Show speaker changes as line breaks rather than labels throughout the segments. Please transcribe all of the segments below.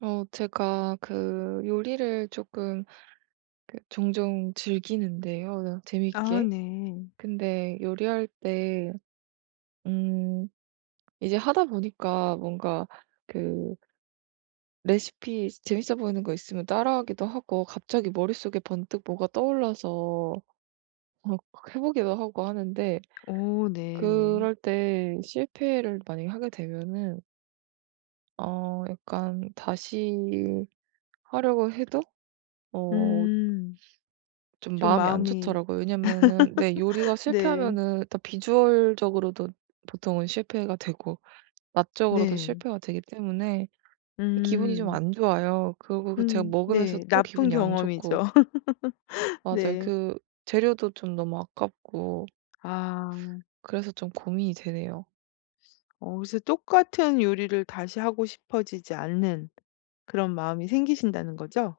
제가 그 요리를 조금 그 종종 즐기는데요.
아
재밌게.
네.
근데 요리할 때, 음, 이제 하다 보니까 뭔가 그 레시피 재밌어 보이는 거 있으면 따라하기도 하고 갑자기 머릿속에 번뜩 뭐가 떠올라서 해보기도 하고 하는데
오 네.
그럴 때 실패를 만약에 하게 되면은 약간 다시 하려고 해도 어,
음.
좀
좀
마음이 안
마음이
좋더라고요. 왜냐면은, 네, 요리가
네.
실패하면은 일단 비주얼적으로도 보통은 실패가 되고 맛적으로도
네.
실패가 되기 때문에 이 기분이 좀
음.
안 좋아요. 그리고 그 제가 먹으면서
네.
또
나쁜
기분이 안 좋고
경험이죠.
맞아요.
네.
그 재료도 좀 너무 아깝고
아.
그래서 좀 고민이 되네요.
어 그래서 똑같은 요리를 다시 하고 싶어지지 않는 그런 마음이 생기신다는 거죠?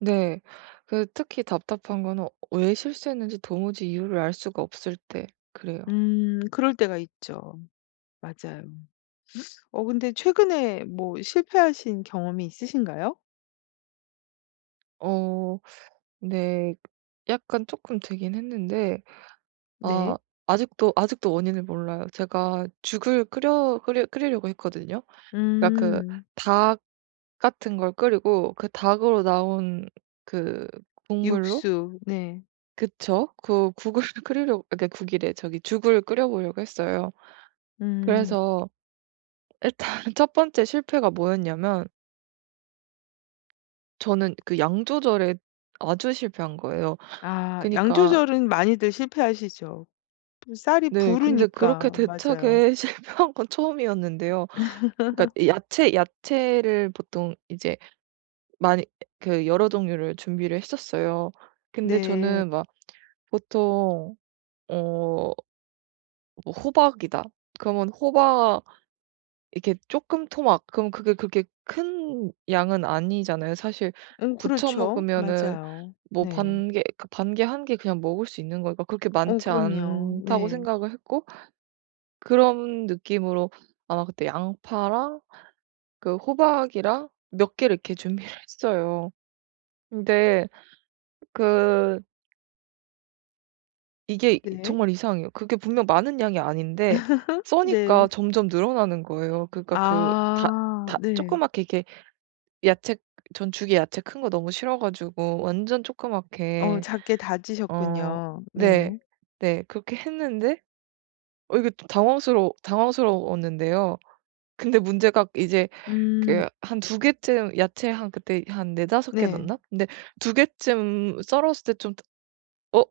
네. 그 특히 답답한 거는 왜 실수했는지 도무지 이유를 알 수가 없을 때 그래요.
음. 그럴 때가 있죠. 맞아요. 어 근데 최근에 뭐 실패하신 경험이 있으신가요?
어, 네. 약간 쪼끔 되긴 했는데
네.
아 아직도 원인을 몰라요. 제가 죽을 끓여 끓여 끓이려고 했거든요. 그러니까 그
음.
닭 같은 걸 끓이고 그 닭으로 나온 그 국물로
육수. 네.
그쵸. 그 국을 끓이려 그러니까 국이래. 저기 죽을 끓여 보려고 했어요.
음.
그래서 일단 첫 번째 실패가 뭐였냐면 저는 그 양 조절에 아주 실패한 거예요.
아 양
그니까 러
조절은 많이들 실패하시죠. 쌀이
네 근데 그렇게
부르니까. 맞아요.
대차게 실패한 건 처음이었는데요. 그러니까 야채를 보통 이제 많이 그 여러 종류를 준비를 했었어요. 근데
네.
저는 막 보통 어 뭐 호박이다. 그러면 호박 이렇게 조금 토막 그럼 그게 그렇게 큰 양은 아니잖아요. 사실
어
부쳐
그렇죠.
먹으면은
맞아요.
뭐
네.
반 개 그 반 개 한 개 그냥 먹을 수 있는 거니까 그렇게
어
많지
그럼요.
않다고
네.
생각을 했고 그런 느낌으로 아마 그때 양파랑 그 호박이랑 몇 개를 이렇게 준비를 했어요. 근데 그 이게
네.
정말 이상해요. 그게 분명 많은 양이 아닌데 써니까
네.
점점 늘어나는 거예요. 그러니까 그 다
아
다
네.
조그맣게 이렇게 야채 전 죽이 야채 큰 거 너무 싫어 가지고 완전
어
조그맣게
작게
어,
다지셨군요.
네.
네.
네. 그렇게 했는데 이게 좀 당황스러웠는데요. 근데 문제가 이제
음
그 한 두 개쯤 야채 한 그때 한 네다섯 개
네.
넣나? 근데 두 개쯤 썰었을 때 좀 '어?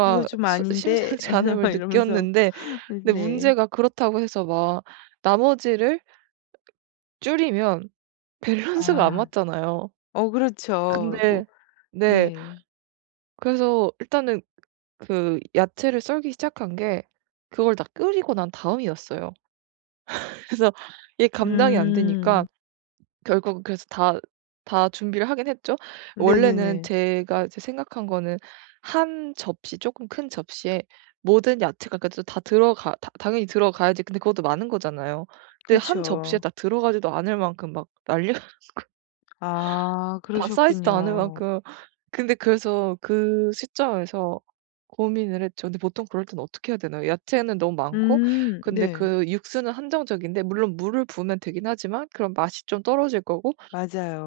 '이거 좀
수
아닌데.'
심상치 않음을
막 이러면서
느꼈는데 근데
네.
문제가 그렇다고 해서 막 나머지를 줄이면 밸런스가 안
아.
맞잖아요.
어 그렇죠. 뭐
근데 네.
네.
그래서 일단은 그 야채를 썰기 시작한 게 그걸 다 끓이고 난 다음이었어요. 그래서 이게 감당이 안
음.
되니까 결국은 그래서 다 다 준비를 하긴 했죠. 원래는
네네네.
제가 이제 생각한 거는 한 접시 조금 큰 접시에 모든 야채가 그래다 들어가 다 당연히 들어가야지 근데 그것도 많은 거잖아요.
그렇
근데 한 접시에
죠
다 들어가지도 않을 만큼 막 난리
아
다 쌓이지도 않을
그러셨군요.
만큼 근데 그래서 그 시점에서 고민을 했죠. 근데 보통 그럴 때는 어떻게 해야 되나요? 야채는 너무 많고 근데
네.
그 육수는 한정적인데 물론 물을 부으면 되긴 하지만 그럼 맛이 좀 떨어질 거고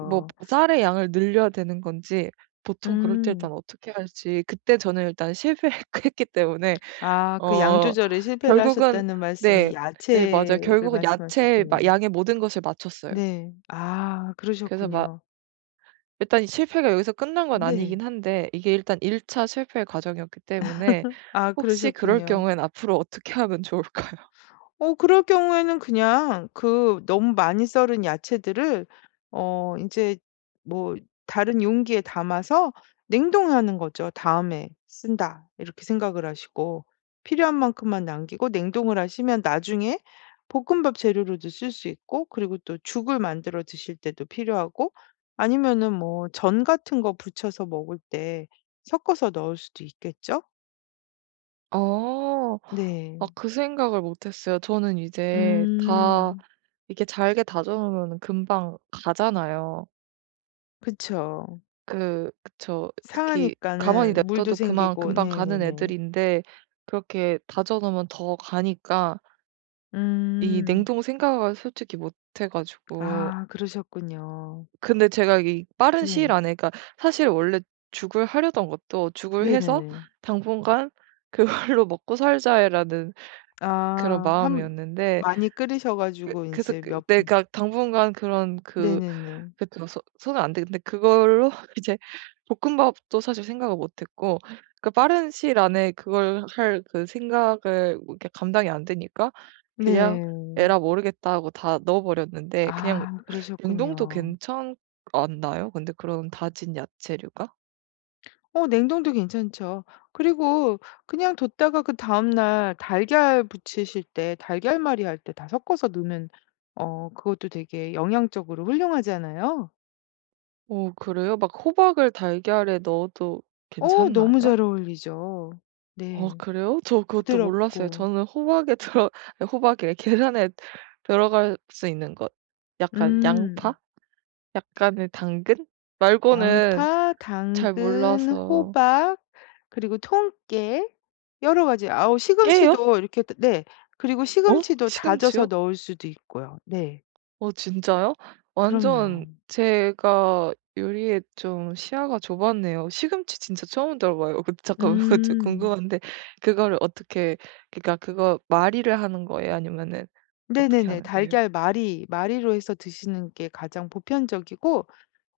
뭐 쌀의 양을 늘려야 되는 건지 보통 그럴 때
음.
일단 어떻게 할지 그때 저는 일단 실패했기 때문에
아 그 양
어,
조절에 실패를
결국은
하셨다는 말씀이
네. 네, 맞아요.
야채를
결국은 야채 마
말씀하셨군요.
양의 모든 것을 맞췄어요.
네. 아
그래서 막
그러셨군요.
일단 실패가 여기서 끝난 건
네.
아니긴 한데 이게 일단 1차 실패의 과정이었기 때문에
아
혹시 그럴
그러셨군요.
경우엔 앞으로 어떻게 하면 좋을까요?
어 그럴 경우에는 그냥 그 너무 많이 썰은 야채들을 어 이제 뭐 다른 용기에 담아서 냉동하는 거죠. '다음에 쓴다.' 이렇게 생각을 하시고 필요한 만큼만 남기고 냉동을 하시면 나중에 볶음밥 재료로도 쓸 수 있고 그리고 또 죽을 만들어 드실 때도 필요하고 아니면은 뭐 전 같은 거 부쳐서 먹을 때 섞어서 넣을 수도 있겠죠?
어. 아
네.
그 생각을 못 했어요. 저는 이제 다
음.
이게 잘게 다져 놓으면은 금방 가잖아요.
그쵸.
그 그쵸. 특히 가만히
상하니까는 물도
냅둬도 그만
생기고
금방 가는
네네네.
애들인데 그렇게 다져 놓으면 더 가니까 이
음.
냉동 생각을 솔직히 못 해 가지고
아 그러셨군요.
근데 제가 이 빠른 시일
네.
안에 그러니까 사실 원래 죽을 하려던 것도 죽을 해서
네네네.
당분간 '그걸로 먹고 살자.'라는
아
그런
한
마음이었는데
많이 끓이셔
그
가지고 이
그래서
제
그
몇
네
분
그러니까 당분간 그런 그
네네네.
그쵸. 소 손은 안 돼. 근데 그걸로 이제 볶음밥도 사실 생각을 못 했고 그 빠른 시일 안에 그걸 할 그 생각을 뭐 이렇게 감당이 안 되니까 그냥
네.
'에라 모르겠다.' 하고 다 넣어 버렸는데 그냥
아
냉동도
그러셨군요.
괜찮 않나요? 근데 그런 다진 야채류가?
어 냉동도 괜찮죠. 그리고 그냥 뒀다가 그다음 날 달걀 부치실 때 달걀말이 할 때 다 섞어서 넣으면 어 그것도 되게 영양적으로 훌륭하잖아요.
어, 그래요? 막 호박을 달걀에 넣어도
어 너무
괜찮나요?
잘 어울리죠.
아,
네.
그래요? 저 그것도 몰랐어요.
부드럽고.
저는 호박에 들어 아니 호박이래 계란에 들어갈 수 있는 것 약간 양파?
음.
약간의 당근 말고는
양파,
잘
당근,
몰라서
호박 그리고 통깨 여러 가지 아우
깨요?
시금치도 이렇게 다 네. 그리고
어?
시금치도 다져서
시금치요?
넣을 수도 있고요. 네.
어, 진짜요? 완전
그럼요.
제가 요리에 좀 시야가 좁았네요. 시금치 진짜 처음 들어봐요. 근데 잠깐만 그
음.
궁금한데 그거를 어떻게 그러니까 그거 말이를 하는 거예요? 아니면은 어떻게
네네네.
하는 거예요?
달걀 말이 말이로 해서 드시는 게 가장 보편적이고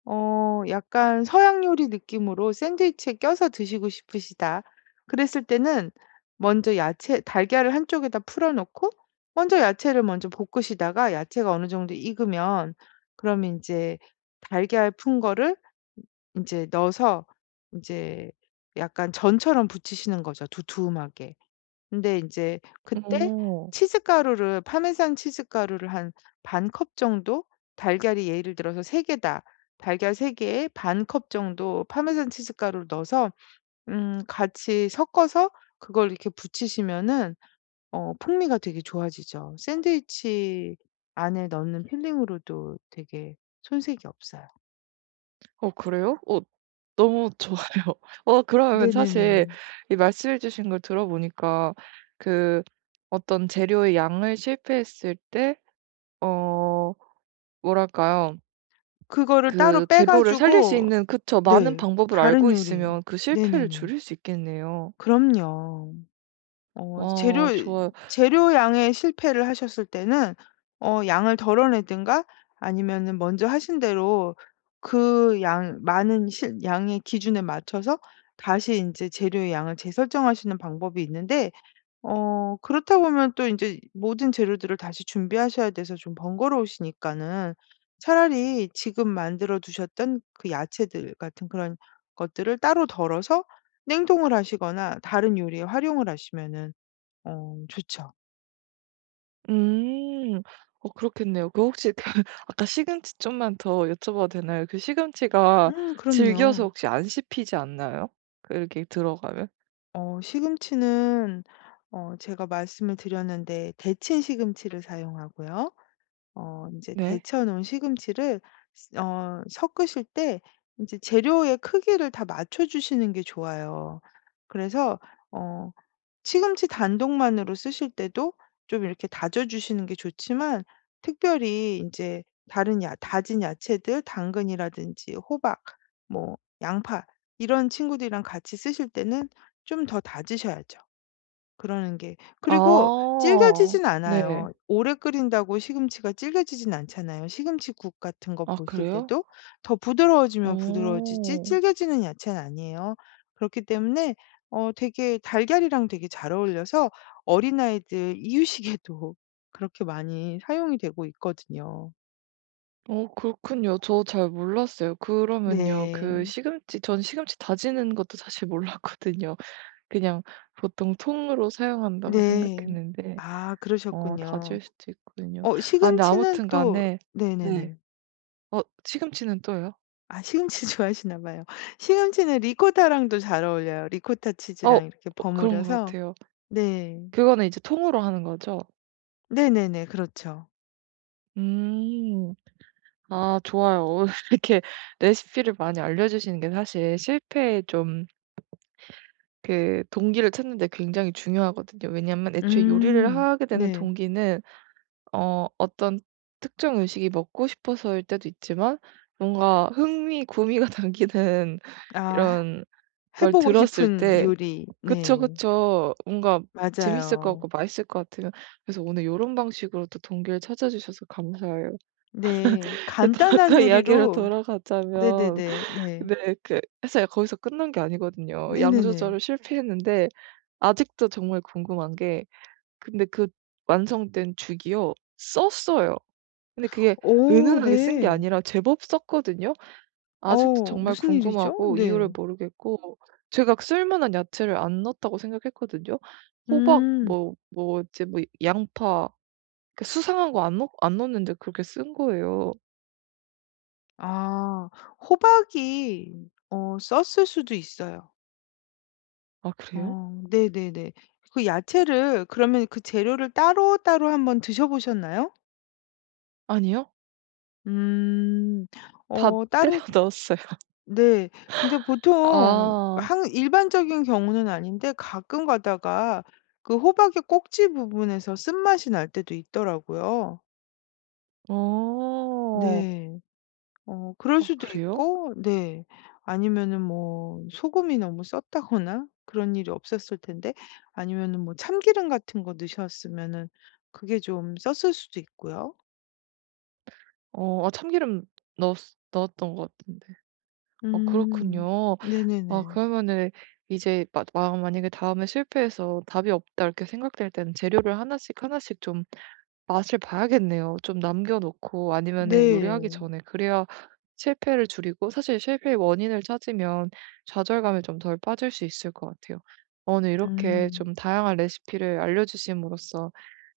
어 약간 서양 요리 느낌으로 샌드위치에 껴서 드시고 싶으시다. 그랬을 때는 먼저 야채 달걀을 한쪽에다 풀어 놓고 먼저 야채를 먼저 볶으시다가 야채가 어느 정도 익으면 그러면 제 달걀 푼 거를 이제 넣어서 이제 약간 전처럼 부치시는 거죠, 두툼하게. 근데 인제 그때
어.
치즈가루를 파메산 치즈가루를 한 반 컵 정도 달걀이 예를 들어서 3개다 개다. 달걀 3개에 개에 반 컵 정도 파메산 치즈가루를 넣어서 같이 섞어서 그걸 이렇게 부치시면은 어 풍미가 되게 좋아지죠. 샌드위치 안에 넣는 필링으로도 되게 손색이 없어요.
그래요? 너무 좋아요. 그러면 사실
네네네.
이 말씀해 주신 걸 들어보니까 그 어떤 재료의 양을 실패했을 때 어 뭐랄까요?
그거를 따로
그
빼
재료를 살릴 수
가지고
있는 그쵸. 많은
네.
방법을
다른
알고
요리.
있으면 그 실패를
네네네.
줄일 수 있겠네요.
그럼요. 어 재료
와 좋아요.
재료 양에 실패를 하셨을 때는 어 양을 덜어내든가 아니면은 먼저 하신 대로 그 양 많은 실 양의 기준에 맞춰서 다시 이제 재료의 양을 재설정하시는 방법이 있는데 어 그렇다 보면 또 이제 모든 재료들을 다시 준비하셔야 돼서 좀 번거로우시니까는 차라리 지금 만들어 두셨던 그 야채들 같은 그런 것들을 따로 덜어서 냉동을 하시거나 다른 요리에 활용을 하시면은 어 좋죠.
음. 그렇겠네요. 그 혹시 그 아까 시금치 좀만 더 여쭤봐도 되나요? 그 시금치가 질겨서
그럼요.
혹시 안 씹히지 않나요? 그 이렇게 들어가면?
어 시금치는 어 제가 말씀을 드렸는데 데친 시금치를 사용하고요. 어 이제
네.
데쳐 놓은 시금치를 스 어 섞으실 때 이제 재료의 크기를 다 맞춰 주시는 게 좋아요. 그래서 어 시금치 단독만으로 쓰실 때도 좀 이렇게 다져 주시는 게 좋지만 특별히 이제 다른 야 다진 야채들 당근이라든지 호박 뭐 양파 이런 친구들이랑 같이 쓰실 때는 좀 더 다지셔야죠. 그러는 게 그리고
아.
질겨지진
네.
않아요. 오래 끓인다고 시금치가 질겨지진 않잖아요. 시금치국 같은 거
아,
보실
그래요?
때도 더 부드러워지면 부드러워지지
오,
질겨지는 야채는 아니에요. 그렇기 때문에 어 되게 달걀이랑 되게 잘 어울려서 어린아이들 이유식에도 그렇게 많이 사용이 되고 있거든요.
그렇군요. 저 잘 몰랐어요. 그러면요 그
네.
시금치 전 시금치 다지는 것도 사실 몰랐거든요. 그냥 보통 통으로 사용한다고
네.
생각했는데
아
다질
그러셨군요.
수도 있군요.
어
아 근데
시금치는
아무튼
또
간에 네.
네네네.
어, 시금치는 또요?
아 시금치 좋아하시나 봐요. 시금치는 리코타랑도 잘 어울려요. 리코타
어.
치즈랑 이렇게
그런 것
버무려서
같아요.
네.
그거는 이제 통으로 하는 거죠?
네네네. 그렇죠.
음. 아 좋아요. 이렇게 레시피를 많이 알려주시는 게 사실 실패의 좀 그 동기를 찾는 데 굉장히 중요하거든요. 왜냐하면 애초에 요리를
음.
하게 되는
네.
동기는 어떤 특정 음식이 먹고 싶어서일 때도 있지만 뭔가 흥미, 구미가 담기는
아
이런
해
걸
보고
들었을
싶은
때
요리.
그쵸,
네.
그쵸. 뭔가 재밌을 것
맞아요.
같고 맛있을 것 같으면 그래서 오늘 이런 방식으로 또 동기를 찾아 주셔서 감사해요.
네.
근데 또
간단한
아까 이야기로
요리로
돌아가자면
네네네. 네.
근데 그사서 거기서 끝난 게 아니거든요. 양
네네네.
조절을 실패했는데 아직도 정말 궁금한 게 근데 그 완성된 죽이요 썼어요. 근데 그게
오
은은하게 쓴 게
네.
아니라 제법 썼거든요. 아직도
어
정말
무슨 일이죠?
궁금하고 이유를
네.
모르겠고 제가 쓸만한 야채를 안 넣었다고 생각했거든요. 호박
음.
뭐 뭐지 뭐 양파 그 수상한 거 안 넣었는데 그렇게 쓴 거예요.
아 호박이 어 썼을 수도 있어요.
아, 그래요?
어 네네네. 그 야채를 그러면 그 재료를 따로따로 한번 드셔 보셨나요?
아니요?
음.
다
어
때려
따로
넣었어요.
네. 근데 보통
아.
항 일반적인 경우는 아닌데 가끔 가다가 그 호박의 꼭지 부분에서 쓴맛이 날 때도 있더라고요.
어.
네. 어 그럴
아,
수도
그래요?
있고 네. 아니면은 뭐 소금이 너무 썼다거나 그런 일이 없었을 텐데 아니면은 뭐 참기름 같은 거 넣으셨으면은 그게 좀 썼을 수도 있고요.
어, 아 참기름 넣었 넣었던 것 같은데.
음.
그렇군요. 아
네네네.
그러면은 이제 마 마 만약에 다음에 실패해서 '답이 없다.' 이렇게 생각될 때는 재료를 하나씩, 하나씩 좀 맛을 봐야겠네요. 좀 남겨 놓고 아니면은 요리하기
네.
전에 그래야 실패를 줄이고 사실 실패의 원인을 찾으면 좌절감에 좀 덜 빠질 수 있을 것 같아요. 오늘 이렇게
음.
좀 다양한 레시피를 알려 주심으로써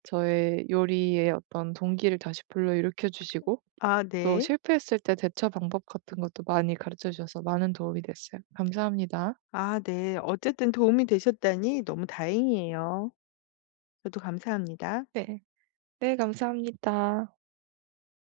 저의 요리의 어떤 동기를 다시 불러일으켜 주시고
아
또
네.
실패했을 때 대처 방법 같은 것도 많이 가르쳐 주셔서 많은 도움이 됐어요. 감사합니다.
아 네. 어쨌든 도움이 되셨다니 너무 다행이에요. 저도 감사합니다.
네. 네, 감사합니다.